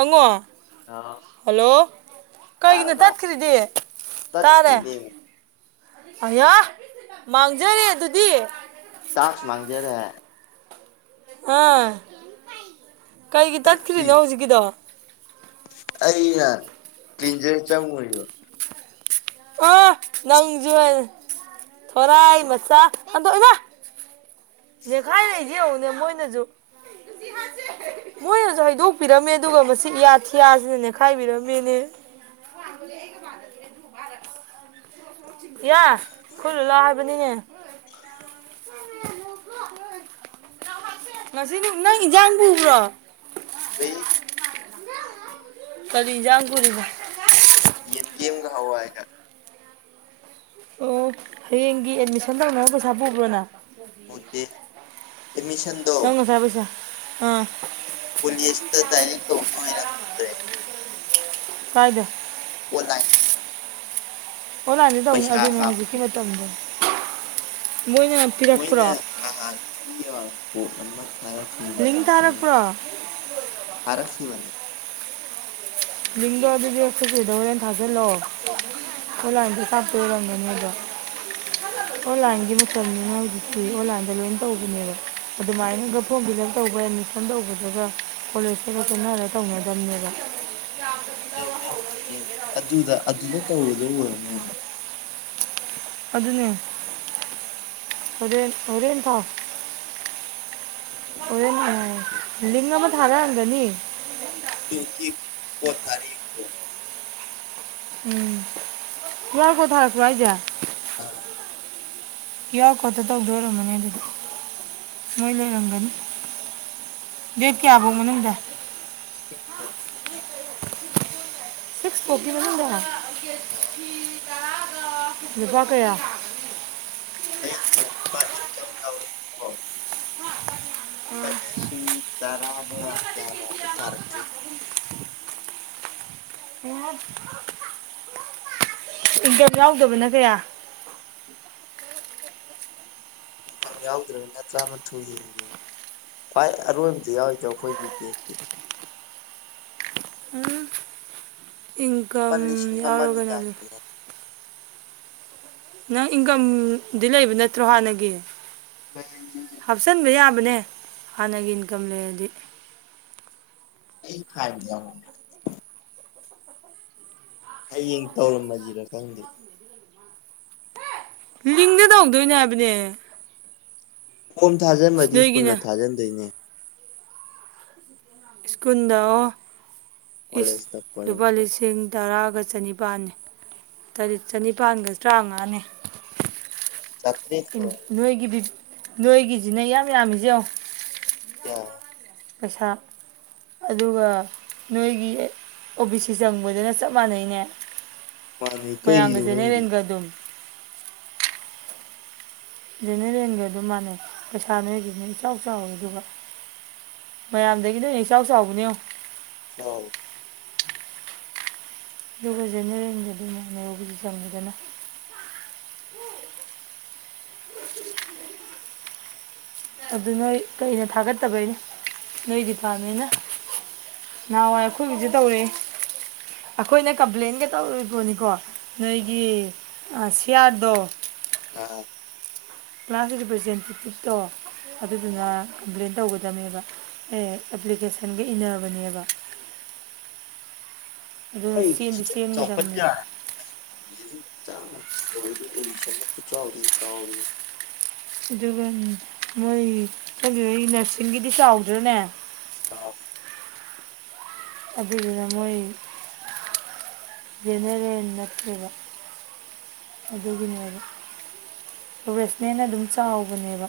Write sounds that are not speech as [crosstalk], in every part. ꯑꯉꯣ ꯑ ꯍꯜꯂꯣ ꯀꯩꯒꯤꯅꯣ ꯇꯥꯔꯕ ꯇꯠꯈ꯭ꯔꯤꯗꯤ ꯇꯥꯔꯦ ꯇꯠꯈ꯭ꯔꯤꯅꯦ ꯑꯌꯥ ꯃꯥꯡꯖꯔꯦ ꯑꯗꯨꯗꯤ ꯇꯥꯛꯁ ꯃꯥꯥꯡꯖꯔꯦ ꯑꯥ ꯀꯩꯒꯤ ꯇꯠꯈ꯭ꯔꯤꯅꯣ ꯍꯧꯖꯤꯛꯀꯤꯗꯣ ꯑꯩꯩꯅ ꯇꯤꯟꯗꯔ ꯆꯡꯉꯨꯔꯤꯕ ꯑ ꯅꯪꯁꯨ ꯊꯣꯔꯥꯏ ꯃꯆꯥ ꯍꯟꯗꯣꯛꯑꯣ ꯏꯃꯥ ꯅꯦꯈꯥꯏ ꯂꯩꯁꯤ ꯍꯧꯅꯦ ꯃꯣꯏꯅꯁꯨ ꯃꯣꯏꯅꯁꯨ ꯍꯩꯗꯣꯛꯄꯤꯔꯝꯃꯦ ꯑꯗꯨꯒ ꯃꯁꯤ ꯏꯌꯥꯊꯤꯌꯥꯁꯤꯅ ꯅꯦꯠꯈꯥꯏꯕꯤꯔꯝꯃꯦꯅꯦ ꯃꯥ ꯌꯥ ꯈꯨꯜꯂꯨꯂꯥꯎ ꯍꯥꯏꯕꯅꯤꯅꯦ ꯎꯝ ꯉꯁꯤ ꯅꯪ ꯏꯟꯖꯥꯟ ꯄꯨꯕ꯭ꯔꯣ ꯄꯨꯏ ꯀꯔꯤ ꯏꯟꯖꯥꯡ ꯄꯨꯔꯤꯕ ꯌꯦꯟꯗꯤꯦꯝꯒꯋꯥꯑ ꯀ ꯑꯣ ꯍꯌꯦꯡꯒꯤ ꯑꯦꯠꯃꯤꯁꯟ ꯇꯧꯅꯕ ꯄꯩꯁꯥ ꯄꯨꯕ꯭ꯔꯣꯅ ꯎꯆꯦ ꯑꯦꯠꯃꯁꯟꯗ ꯅꯪ ꯉꯁꯥꯏ ꯄꯩꯁꯥ ꯑꯥ ꯀꯂꯁ ꯇꯩꯅ ꯇꯧꯗꯨ ꯍꯥꯏꯅꯗ꯭ꯔꯦ ꯀꯥꯏꯗ ꯏ ꯑꯣꯂꯥꯟꯗꯤ ꯇꯧꯅ ꯑꯗꯨꯅꯦ ꯍꯧꯖꯤꯛꯀꯤ ꯀꯥꯞꯄꯗ ꯃꯇꯝꯗꯣ ꯃꯣꯏꯅ ꯉꯍꯥꯟ ꯊꯤꯕ ꯄꯣꯠ ꯑꯃ ꯇꯔꯛ ꯂꯤꯡ ꯊꯥꯔꯛꯄ꯭ꯔꯣ ꯐꯔꯛꯀꯤꯕꯅꯦ ꯃꯤꯡꯗꯣ ꯑꯗꯨꯗꯤꯊ ꯀꯗꯧꯣꯔꯦꯅ ꯊꯥꯖꯤꯜꯂꯣ ꯍꯂ ꯍꯥꯏꯗꯤ ꯀꯥꯞꯇꯔꯝꯗꯅꯤ ꯑꯗꯣ ꯑꯣꯟꯂꯥꯏꯟꯒꯤ ꯃꯇꯝꯅꯤ ꯍꯧꯖꯤꯛꯇꯤ ꯑꯣꯟꯂꯥꯏꯟꯗ ꯂꯣꯏ ꯇꯧꯕꯅꯦꯕ ꯑꯗꯨꯃꯥꯏꯅꯒ ꯐꯣꯝ ꯐꯤꯜꯞ ꯇꯧꯕ ꯑꯦꯠꯃꯤꯁꯟ ꯇꯧꯕꯗꯨꯒ ꯀꯣꯂꯦꯖꯇꯒ ꯆꯦꯠꯟꯅꯔꯒ ꯇꯧꯅꯗꯝꯕꯅꯦꯕ ꯇꯗ ꯑꯗꯨꯅꯦ ꯑꯣꯔꯦꯟ ꯑꯣꯣꯔꯦꯟꯇꯥꯎ ꯆꯂꯥꯏ ꯊꯥꯔꯥ ꯍꯗꯅꯤ ꯇꯨꯀꯤ ꯀꯣꯊꯔꯤ ꯀꯣ ꯎꯝ ꯇꯔ ꯀꯊꯁꯨ ꯑꯩꯖ ꯑ ꯌꯥꯎ ꯈꯣꯠꯇ ꯇꯧꯗ ꯑꯣꯏꯔꯃꯅꯦ ꯑꯗꯨꯗꯤ ꯅꯣꯏ ꯂꯩꯔꯝꯒꯅꯤ ꯗꯦꯠ ꯀꯌꯥ ꯐꯧ ꯃꯅꯨꯡꯗ [unintelligible] ꯁꯤꯛꯁ ꯐꯀꯤ ꯃꯅꯗ ꯅꯨꯄꯥ ꯀꯌꯥ ꯑꯩ ꯏꯀꯝꯔ ꯂꯨꯄꯥ ꯂꯤꯁꯤꯡ ꯇꯔꯥꯅ ꯀꯌꯥꯅꯣ ꯑꯩ ꯊꯥꯔꯛꯀꯦ ꯑꯣ ꯏꯟꯀꯝ ꯌꯥꯎꯗꯕꯅ ꯀꯌꯥ ꯏꯟꯐꯝꯝ ꯌꯥꯎꯗ꯭ꯔꯅ ꯇ꯭ꯔꯥꯃꯥꯊꯣꯏ ꯍꯦꯟꯒꯦꯕ ꯈꯋꯥꯏ ꯑꯔꯣꯏꯕꯗꯤ ꯌꯥꯎꯋꯗ ꯑꯩꯈꯣꯏꯒꯤꯗꯤ ꯂꯨꯄꯥ ꯏꯟꯀꯝ ꯂꯤꯁꯤꯡ ꯑꯃꯒꯤ ꯌꯥꯎꯔꯒꯅꯂ ꯆꯥꯡꯗꯅꯦ ꯅꯪ ꯏꯟꯀꯝꯗꯤ ꯂꯩꯕ ꯅꯠꯇ꯭ꯔꯣ ꯍꯥꯟꯅꯒꯤ ꯍꯥꯞꯁꯟ ꯃꯌꯥꯝꯕꯅꯦ ꯍꯅꯒꯤ ꯏꯟꯀꯝ ꯂꯩꯗꯤ ꯑꯩ ꯈꯥꯏꯕꯤ ꯍꯌꯦꯡ ꯇꯧꯔꯝꯃꯁꯤꯔ ꯈꯪꯗꯦ ꯂꯤꯡꯗ ꯇꯧꯍꯧꯗꯣꯏꯅꯦ ꯍꯥꯏꯕꯅꯦ ꯀꯣꯝ ꯏꯁ ꯊꯥꯖꯤꯟꯕꯗꯤ ꯁ ꯄꯨꯨꯟꯅ ꯅꯣꯏꯒꯤꯅ ꯊꯥꯖꯤꯟꯗꯣꯏꯅꯦ ꯁ꯭ꯀꯨꯜꯗ ꯀꯣꯂꯦꯖꯇ ꯂꯨꯄꯥ ꯀꯣꯂꯦꯖꯇ ꯂꯤꯁꯤꯡ ꯇꯔꯥ ꯒ ꯆꯅꯤꯄꯥꯜꯅꯤ ꯇꯔꯦꯠ ꯆꯅꯤꯄꯥꯜꯒ ꯇꯔꯥꯃꯉꯥꯅꯦ ꯆꯥꯇ꯭ꯔꯦꯠꯀꯤ ꯑꯣꯏꯔꯝꯅꯤ ꯅꯣꯏꯒꯤꯗꯤ ꯅꯣꯏꯒꯤꯁꯤꯅ ꯌꯥꯝ ꯌꯥꯝꯃꯤꯁꯦ ꯑꯣ ꯌꯥ ꯄꯩꯁꯥ ꯑꯗꯨꯒ ꯅꯣꯏꯒꯤ ꯑꯣ ꯕꯤ ꯁꯤ ꯆꯪꯕꯗꯅ ꯆꯞ ꯃꯥꯟꯅꯩꯅꯦ ꯃꯥꯅꯦ ꯀꯩꯒꯤꯅꯣ ꯈꯪꯗꯦ ꯃꯌꯥꯒꯁꯅꯦꯔꯦꯟꯒ ꯑꯗꯨꯝ ꯖꯦꯅꯦꯔꯦꯜꯒ ꯑꯗꯨ ꯃꯥꯟꯅꯩ ꯄꯩꯁꯥ ꯅꯣꯏꯒꯤꯅꯤ ꯏꯆꯥꯎ ꯆꯥꯎꯋꯦ ꯑꯗꯨꯒ ꯃꯌꯥꯝꯗꯒꯤꯅꯦ ꯏꯆꯥꯎ ꯆꯥꯎꯕꯅꯦꯣ ꯑ ꯑꯗꯨꯒ ꯖꯦꯅꯦꯔꯦꯜꯗ ꯑꯗꯨ ꯃꯅ ꯌꯕꯗꯤ ꯆꯪꯉꯗꯅ [unintelligible] [unintelligible] ꯑꯗꯨ ꯅꯣꯏ ꯀꯩꯅ ꯊꯥꯒꯠꯇꯕꯩꯅꯤ ꯅꯣꯏ ꯗꯤꯄꯥꯔꯠꯃꯦꯟꯅ ꯅꯍꯥꯟꯋꯥꯏ ꯑꯩꯈꯣꯏꯒꯤꯁꯨ ꯇꯧꯔꯛꯑꯦ ꯑꯩꯈꯣꯏꯅ ꯀꯝꯄ꯭ꯂꯦꯟꯒ ꯇꯧꯔꯤ ꯄꯣꯠꯅꯤꯀꯣ ꯅꯣꯏꯒꯤ ꯁꯤ ꯌꯥꯔꯗꯣ ꯑꯥ ꯀ꯭ꯂꯥꯁ ꯔꯤꯄ꯭ꯔꯖꯦꯟꯇꯦꯇꯤꯞꯇꯣ ꯑꯗꯨꯗꯨꯅ ꯀꯝꯄ꯭ꯂꯦꯟ ꯇꯧꯒꯗ ꯗꯃꯦꯕ ꯑꯦ ꯑꯦꯄ꯭ꯂꯤꯀꯦꯁꯟꯒ ꯏꯟꯅꯕꯅꯦꯕ ꯑꯗꯨꯅ ꯍꯩ ꯆꯦꯟꯗꯤ ꯆꯧꯈꯠ ꯆꯦꯟꯒꯗꯕꯅꯦ ꯌꯥꯔꯦ [unintelligible] ꯑꯦꯠꯃꯤꯁꯟ ꯅ ꯈꯨꯆꯥꯎꯗꯤ ꯑꯗꯨꯒ ꯃꯣꯏ [unintelligible] ꯅꯔꯁꯤꯡꯒꯤꯗꯤ ꯆꯥꯎꯗ꯭ꯔꯣꯅꯦ ꯑꯧ ꯑꯗꯨꯗꯨꯅ ꯃꯣꯏ ꯖꯦꯅꯦꯔꯦꯟ ꯅꯠꯇꯦꯕ ꯑꯗꯨꯒꯤꯅꯦꯕ ꯔꯦꯁꯦꯜꯅ ꯑꯗꯨꯝ ꯆꯥꯎꯕꯅꯦꯕ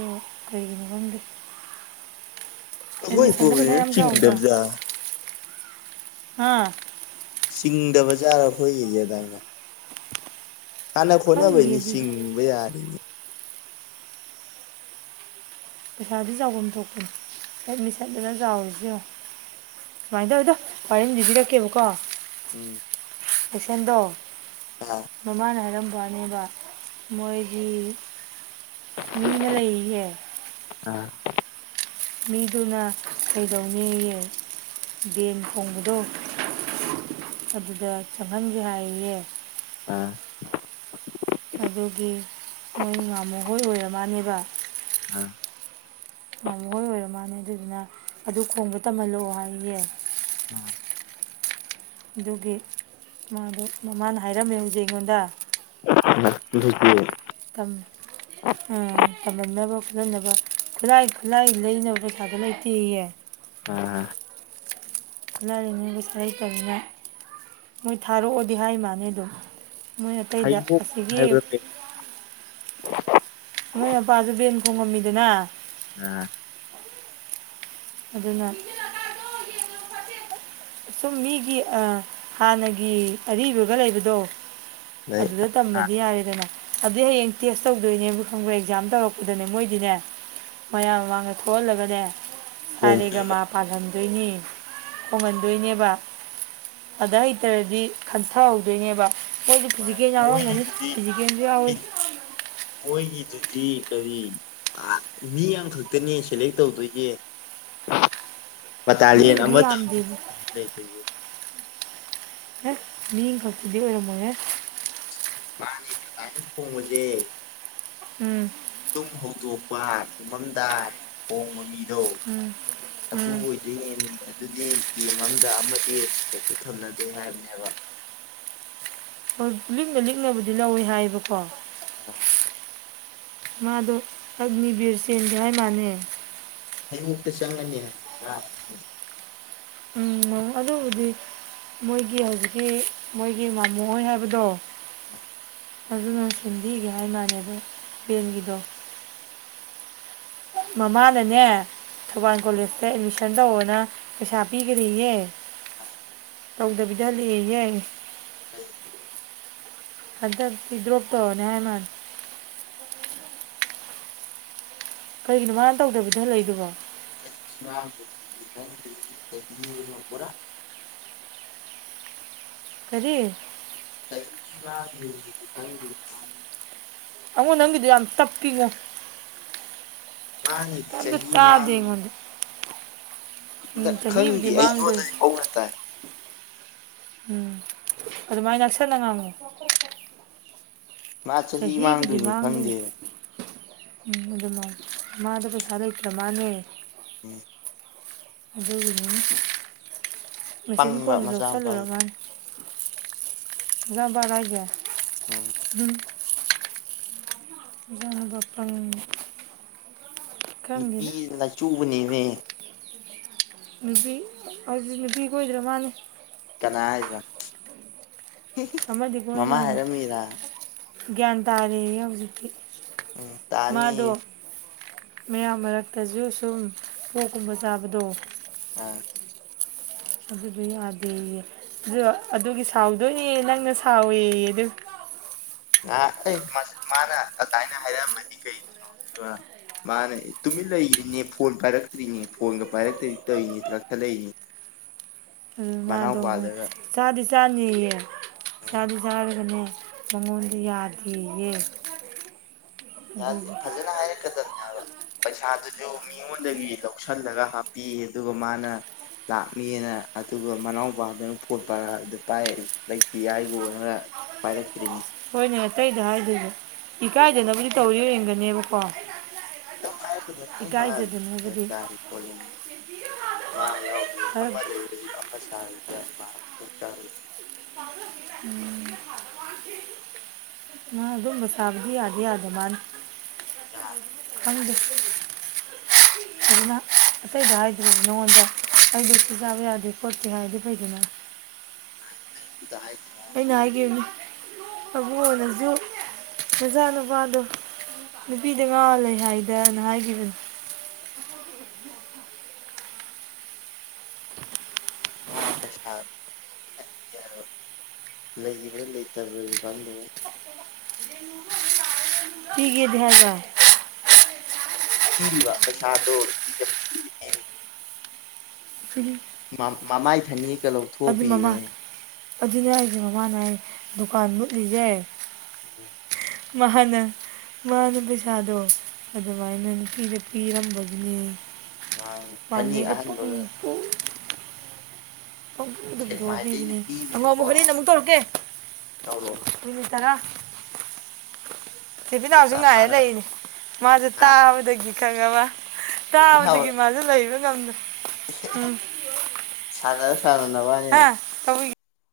ꯑꯥ ꯀꯩꯒꯤꯅꯣ ꯉꯪꯗꯦ ꯑꯩꯈꯣꯏ ꯑꯦꯠꯃꯤꯁꯟꯗ ꯄꯩꯁꯥ ꯄ꯭ꯔꯣꯕ꯭ꯂꯦꯝ ꯌꯥꯝ ꯆꯥꯎꯗꯔꯥ ꯆꯤꯡꯗꯕꯖꯥ ꯍꯥ ꯆꯤꯡꯗꯕꯖꯥꯔ ꯑꯩꯈꯣꯏꯒꯤꯁꯦ ꯑꯗꯥꯏꯅ ꯁꯥꯟꯅ ꯈꯪꯗꯦ ꯈꯣꯠꯅꯕꯩꯅꯤ ꯑꯗꯨꯗꯤ ꯆꯁꯤꯡꯕ ꯌꯥꯔꯤꯅꯤ ꯄꯩꯁꯥꯗꯤ ꯆꯥꯎꯐꯝ ꯊꯣꯛꯄꯅꯤ ꯑꯦꯠꯃꯤꯁꯟꯗ ꯆꯥꯎꯔꯤꯁꯦ ꯌꯦꯡꯉꯣ ꯁꯨꯃꯥꯏꯅ ꯇꯧꯔꯤꯗꯣ ꯇꯨ ꯋꯥꯔꯤ ꯑꯝ ꯂꯤꯕꯤꯔꯛꯀꯦꯕꯀꯣ ꯎꯝ ꯄꯩꯁꯦꯟꯗꯣ ꯑꯥ ꯃꯃꯥꯅ ꯍꯥꯏꯔꯝꯕ ꯋꯥꯅꯦ ꯅꯦꯕ ꯃꯣꯏꯒꯤ ꯃꯤ ꯑꯃ ꯂꯩꯔꯤꯌꯦ ꯑꯥ ꯃꯤꯗꯨꯅ ꯀꯩꯗꯧꯅꯦꯌꯦ ꯕꯦꯟ ꯈꯣꯡꯕꯗꯣ ꯑꯗꯨꯗ ꯆꯪꯍꯟꯒꯦ ꯍꯥꯏꯌꯦꯌꯦ ꯑ ꯑꯗꯨꯒꯤ ꯃꯣꯏ ꯉꯥꯃꯨꯍꯣꯏ ꯑꯣꯏꯔꯃꯅꯦꯕ ꯃꯥꯃꯣ ꯍꯣꯏ ꯑꯣꯏꯔ ꯃꯥꯜꯅꯤ ꯑꯗꯨꯗꯨꯅ ꯑꯗꯨ ꯈꯣꯡꯕ ꯇꯝꯍꯜꯂꯑꯣ ꯍꯥꯏꯌꯦꯌꯦ ꯑꯥ ꯑꯗꯨꯒꯤ ꯃꯥꯗꯣ ꯃꯃꯥꯅ ꯍꯥꯏꯔꯝꯃꯦ ꯍꯧꯖꯤꯛ ꯑꯩꯉꯣꯟꯗ [unintelligible] ꯎꯝ ꯑꯣ ꯇꯝꯍꯟꯅꯕ ꯈꯣꯠꯍꯟꯅꯕ ꯈꯨꯠꯂꯥꯏ ꯈꯨꯠꯂꯥꯏ ꯂꯩꯅꯕ ꯄꯩꯁꯥꯗ ꯂꯩꯇꯦꯌꯦ ꯈꯨꯂꯥꯏ ꯂꯩꯅꯕ ꯄꯩꯁꯥꯗꯣ ꯂꯩꯇꯔꯃꯤꯅ ꯃꯣꯏ ꯊꯥꯔꯛꯑꯣꯗꯤ ꯍꯥꯏ ꯃꯥꯅꯦ ꯑꯗꯨꯝ ꯃꯣꯏ ꯑꯇꯩꯗ ꯍꯩꯉꯣꯛ ꯑꯁꯤꯒꯤ ꯍꯥꯏꯕ꯭ꯔꯥ ꯀꯩꯅꯣ ꯅꯣꯏ ꯃꯄꯥꯁꯨ ꯕꯦꯟ ꯈꯣꯡꯉꯝꯃꯤꯗꯅ ꯑꯥ ꯑꯗꯨꯅ ꯁꯨꯝ ꯃꯤꯒꯤ ꯍꯥꯟꯅꯒꯤ ꯑꯔꯤꯕꯒ ꯂꯩꯕꯗꯣ ꯑꯗꯩ ꯑꯗꯨꯗ ꯑꯥ ꯇꯝꯃꯗꯤ ꯌꯥꯔꯦꯗꯅ ꯑꯗꯨꯗꯤ ꯍꯌꯦꯡ ꯇꯦꯁ ꯇꯧꯗꯣꯏꯅꯦꯕꯨ ꯈꯪꯕ꯭ꯔ ꯑꯦꯛꯖꯥꯝ ꯇꯧꯔꯛꯄꯗꯅꯦ ꯃꯣꯏꯗꯤ ꯅꯦ ꯃꯌꯥꯝ ꯃꯥꯡꯗ ꯊꯣꯛꯍꯜꯂꯒꯅꯦ ꯁꯥ ꯈꯣꯡ ꯔꯦ ꯒꯥ ꯃꯥ ꯄꯥꯜꯍꯟꯗꯣꯏꯅꯤ ꯍꯣꯡꯍꯟꯗꯣꯏꯅꯦꯕ ꯑꯗꯥ ꯍꯩꯇꯔꯗꯤ ꯈꯟꯊꯍꯧꯗꯣꯏꯅꯦꯕ ꯃꯣꯏꯁꯨ ꯐꯤꯖꯤꯀꯦꯜ ꯌꯥꯎꯔꯝꯒꯅꯤ ꯃꯣꯏꯒꯤꯗꯨꯗꯤ ꯐꯤꯖꯤꯀꯦꯜꯁꯨ [unintelligible] ꯑꯩꯈꯣꯏꯒꯤꯗꯨꯗꯤ ꯀꯔꯤ ꯃꯤ ꯌꯥꯝ ꯈꯛꯇꯅꯦ ꯁꯦꯂꯦꯛ ꯇꯧꯗꯣꯏꯖꯦ ꯃꯤꯕꯨꯗꯤ ꯑꯃꯗ ꯌꯥꯝꯗꯦ ꯑꯃꯈꯛꯇꯅꯦ ꯂꯩꯗꯣꯏꯁꯦ ꯍꯦ ꯃꯤ ꯑꯃ ꯈꯛꯗꯤ ꯑꯣꯏꯔꯃꯣꯢꯍꯦ ꯈꯣꯡꯕꯖꯦ ꯎꯝ ꯇꯨꯝ ꯍꯧꯗꯣꯛꯄ ꯇꯨꯝꯃꯝꯗꯥꯏ ꯈꯣꯡꯕ ꯃꯤ ꯖꯣ ꯎꯝ ꯑꯗꯨ ꯎꯝ ꯑꯣꯏꯗꯣꯏꯅꯦꯃꯤ ꯑꯗꯨꯗꯤ ꯀꯦꯝ ꯑꯝꯗ ꯑꯃꯗꯤ ꯀꯩꯁꯨ ꯊꯝꯅꯗꯦ ꯍꯥꯏꯕꯅꯦꯕ ꯍꯣꯏ ꯂꯤꯛꯅ ꯂꯤꯛꯅꯕꯨꯗꯤ ꯂꯧꯋꯦ ꯍꯥꯏꯕꯅꯦꯕꯀꯣ ꯑ ꯃꯥꯗꯣ ꯑꯒꯅꯤꯕꯤꯔ ꯆꯦꯟꯒꯦ ꯍꯥꯏ ꯃꯥꯟꯅꯦ ꯍꯩꯔꯣꯛꯇ ꯆꯪꯒꯅꯤ ꯍꯥꯏꯕꯅꯦ ꯃꯥ ꯍꯥꯏꯔꯝꯃꯤꯅꯦ ꯎꯝ ꯑꯗꯨꯕꯨꯗꯤ ꯃꯣꯏꯒꯤ ꯍꯧꯖꯤꯛꯀꯤ ꯃꯣꯏꯒꯤ ꯃꯃꯣꯍꯣꯏ ꯍꯥꯏꯕꯗꯣ ꯑ ꯑꯗꯨꯅ ꯁꯦꯝꯕꯤꯒꯦ ꯍꯥꯏ ꯃꯥꯥꯟꯅꯦꯗꯣ ꯄ꯭ꯔꯦꯒꯤꯗꯣ ꯃꯃꯥꯅꯅꯦ ꯊꯧꯕꯥꯜ ꯀꯣꯂꯦꯖꯇ ꯑꯦꯠꯃꯤꯁꯟ ꯁꯟ ꯇꯧꯋꯣꯅ ꯄꯩꯁꯥ ꯄꯤꯒ꯭ꯔꯦꯌꯦ ꯇꯧꯗꯕꯤꯗ ꯍꯜꯂꯛꯑꯦꯌꯦ ꯎꯝ ꯍꯟꯗꯛ ꯗ꯭ꯔꯣꯕ ꯇꯧꯔꯅꯤ ꯍꯥꯏꯃꯥꯟꯅꯦ ꯀꯩꯒꯤꯅꯣ ꯃꯥꯅ ꯇꯧꯗꯕꯤꯗꯤ ꯍꯜꯂꯛꯏꯗꯨꯕꯣ [unintelligible] ꯄꯨꯔꯥ ꯀꯔꯤ [unintelligible] ꯈꯪꯗꯦꯕ ꯃꯥꯒꯤ ꯑꯉꯣ ꯅꯪꯒꯤꯗꯤ ꯌꯥꯝ ꯇꯞꯄꯤꯉꯣ ꯃꯥꯅꯗꯤ ꯑꯝꯇ ꯆꯍꯤ ꯇꯥꯗꯦ ꯃꯥꯡꯂꯨ ꯑꯩꯉꯣꯟꯗ ꯎꯝ ꯆꯍꯤꯕꯨꯗꯤ ꯃꯥꯡꯗꯦ ꯑꯩꯉꯣꯟꯗꯗꯤ ꯍꯧꯅ ꯇꯥꯏ ꯎꯝ ꯑꯗꯨꯃꯥꯏ ꯅꯛꯁꯟꯅ ꯉꯥꯡꯉꯣ ꯃꯥ ꯆꯍꯤ ꯆꯍꯤꯕꯨꯗꯤ ꯃꯥꯡꯗꯣꯏꯅꯤ ꯃꯥꯡꯗꯦ ꯈꯪꯗꯦ ꯎꯝ ꯑꯗꯨꯃ ꯃꯥꯗꯣ ꯄꯩꯁꯥ ꯂꯩꯇ꯭ꯔꯥ ꯃꯥꯅꯦ ꯎꯝ ꯑꯗꯨꯒꯤꯅꯤ ꯃꯦꯆꯤꯟ ꯄꯪꯕ ꯀꯣꯟꯖꯨ ꯃꯆꯥꯅꯨꯄꯥꯁꯦ ꯂꯧꯁꯤꯜꯂꯨꯔꯒ ꯕꯖꯥꯌꯥꯝ ꯍꯥꯏꯖꯦ ꯎꯝ ꯌꯥꯅꯕꯄꯪ ꯅꯨꯄꯤ ꯂꯥꯏꯆꯨꯕꯅꯦꯃꯤ ꯅꯨꯄꯤ ꯑꯗꯨ ꯅꯨꯄꯤ ꯀꯣꯏꯗ꯭ꯔ ꯃꯥꯟꯅꯦ ꯀꯅꯥ ꯍꯥꯏꯔꯤꯕ ꯑꯃꯗꯤ ꯀꯣꯏ ꯃꯃꯥ ꯃꯥꯜꯂꯦ ꯍꯥꯏꯔꯝꯃꯤꯔꯥ ꯒ꯭ꯌꯥꯟ ꯇꯥꯔꯦꯌꯦ ꯍꯧꯖꯤꯛꯇꯤ ꯎꯝ ꯃꯥꯗꯣ ꯇꯅꯤ ꯃꯌꯥꯝ ꯃꯔꯛꯇꯁꯨ ꯁꯨꯝ ꯄꯣꯛꯀꯨꯝꯕ ꯆꯥꯕꯗꯣ ꯍ ꯑꯗꯨꯗꯣ ꯌꯥꯗꯦꯌꯦ ꯑꯗꯨ ꯑꯗꯨꯒꯤ ꯁꯥꯎꯗꯣꯏꯅꯦ ꯅꯪꯅ ꯁꯥꯎꯋꯦꯌꯦ ꯑꯗꯨ [inaudible] ꯑ ꯑꯩꯈꯣꯏ ꯃꯥꯅ ꯑꯗꯥꯏꯅ ꯍꯥꯏꯔꯛ ꯑꯝꯃꯗꯤ ꯀꯩ ꯁꯥꯎꯗꯣꯏꯕ ꯃꯥꯅ ꯇꯨꯃꯤꯟ ꯂꯩꯒ꯭ꯔꯤꯅꯦ ꯐꯣꯟ ꯄꯥꯏꯔꯛꯇ꯭ꯔꯤꯅꯦ ꯐꯣꯟꯒ ꯄꯥꯏꯔꯛꯇ ꯇꯧꯔꯤꯅꯦ ꯀꯛꯊꯠꯂꯛꯏꯅꯦ ꯎꯝ ꯃꯥꯗꯣ ꯃꯅꯥꯎꯄꯥꯗꯒ ꯆꯥꯗꯤ ꯆꯥꯅꯤꯌꯦ ꯆꯥꯗꯤ ꯆꯥꯔꯒꯅꯦ ꯃꯉꯣꯟꯗ ꯌꯥꯗꯦꯌꯦ ꯌꯥ ꯑꯗꯨꯒꯤ ꯐꯖꯅ ꯍꯥꯏꯔꯛꯀꯗꯕꯅꯦ ꯍꯥꯏꯕ ꯄꯩꯁꯥꯗꯨꯁꯨ ꯃꯤꯉꯣꯟꯗꯒꯤ ꯂꯧꯁꯤꯜꯂꯒ ꯍꯥꯞꯄꯤ ꯑꯗꯨꯒ ꯃꯥꯅ ꯂꯥꯛꯅꯤꯑꯅ ꯑꯗꯨꯒ ꯃꯅꯥꯎꯄꯥꯗꯨꯅ ꯐꯣꯟ ꯄꯥꯏꯔꯛꯑꯣ ꯍꯥꯏꯕꯗ ꯄꯥꯏ ꯂꯩꯇꯦ ꯍꯥꯏꯒꯣꯅ ꯄꯥꯏꯔꯛꯇ꯭ꯔꯤꯅꯤ ꯍꯣꯏꯅꯦ ꯑꯇꯩꯗ ꯍꯥꯏꯗ꯭ꯔꯥꯁꯨ ꯏꯀꯥꯏꯗꯅꯕꯨꯗꯤ ꯇꯧꯔꯤ ꯑꯣꯏꯔꯝꯒꯅꯤꯕꯀꯣ [unintelligible] ꯃꯥ ꯌꯥꯎ ꯈꯔ ꯑꯃ ꯂꯩꯔꯁꯨ ꯑꯃ ꯆꯥꯔꯁꯨ ꯌꯥꯏ ꯃꯥ ꯃꯥ ꯑꯗꯨꯕ ꯁꯥꯕꯗꯤ ꯌꯥꯗꯤ ꯌꯥꯗ ꯃꯥꯅꯤ ꯌꯥꯏ ꯈꯪꯗꯦ ꯑꯇꯩ ꯏ ꯔꯅꯗ ꯑꯩꯗꯁꯨ ꯆꯥꯕ ꯌꯥꯗꯦ ꯀꯣꯠꯇꯦ ꯍꯥꯏꯔꯗꯤ ꯐꯩꯗꯅ ꯑꯝꯇ ꯍꯥꯏꯗꯦ ꯑꯩꯅ ꯍꯥꯏꯈꯤꯕꯅꯤ ꯊꯕꯨꯡ ꯑꯣꯏꯅꯁꯨ ꯃꯆꯥ ꯅꯨꯄꯥꯗꯣ ꯅꯨꯄꯤꯗ ꯉꯥ ꯂꯩ ꯍꯥꯏꯗꯅ ꯍꯥꯏꯈꯤꯕꯅꯦ ꯃꯥ ꯄꯁ ꯂꯩꯕ꯭ꯔꯥ ꯂꯩꯇꯕ꯭ꯔꯥꯀꯗ ꯀꯒ ꯙꯌꯥꯟꯗ ꯑꯗꯣꯝ ꯄꯤꯔꯤꯕ ꯄꯩꯁꯥꯗꯣꯝ ꯄ ꯄ ꯎ ꯃꯃꯥꯏ ꯊꯅꯤꯦꯛꯀ ꯃꯃꯥ ꯂꯧꯊꯣꯛꯄꯤꯕꯅꯦ ꯑꯗꯨꯅꯦ ꯑꯩꯁꯦ ꯃꯃꯥꯅ ꯑꯩ ꯗꯨꯀꯥꯟ ꯃꯨꯠꯂꯤꯁꯦ ꯎꯝ ꯃꯍꯅ ꯃꯥꯅ ꯄꯩꯁꯥꯗꯣ ꯑꯗꯨꯃꯥꯏꯅ ꯅꯨꯄꯤ ꯄꯤꯔꯝꯕꯒꯤꯅꯦ ꯐꯅꯦꯛ ꯃꯥꯥꯟꯅꯤꯒꯄ ꯑꯍꯟꯕꯒ ꯄꯨꯊꯣꯛꯑꯣ ꯁꯦꯛꯃꯥꯏꯗꯩꯅ ꯄꯤꯕꯤꯅꯦ ꯅꯪꯉꯣ ꯄꯤꯕꯁꯨꯀꯣ ꯑꯃꯨꯛ ꯍꯣꯔꯦꯟ ꯑꯃꯨꯛ ꯇꯧꯔꯛꯀꯦ ꯇꯧꯔꯣ ꯃꯤꯅꯤꯠ ꯇꯔꯥ ꯦꯄꯤꯤꯅꯥꯎꯁꯨ ꯉꯥꯏꯔ ꯐꯥꯔꯕ ꯂꯩꯔꯤꯅꯦ ꯃꯥꯁꯨꯦ ꯇꯥꯕꯗꯒꯤ ꯈꯪꯉꯕ ꯇꯥꯕꯗꯒꯤ ꯃꯥꯁꯨꯦ ꯂꯩꯕ ꯉꯝꯗ꯭ꯔꯦ ꯎꯝ ꯑ ꯁꯅ ꯄꯅꯤꯣ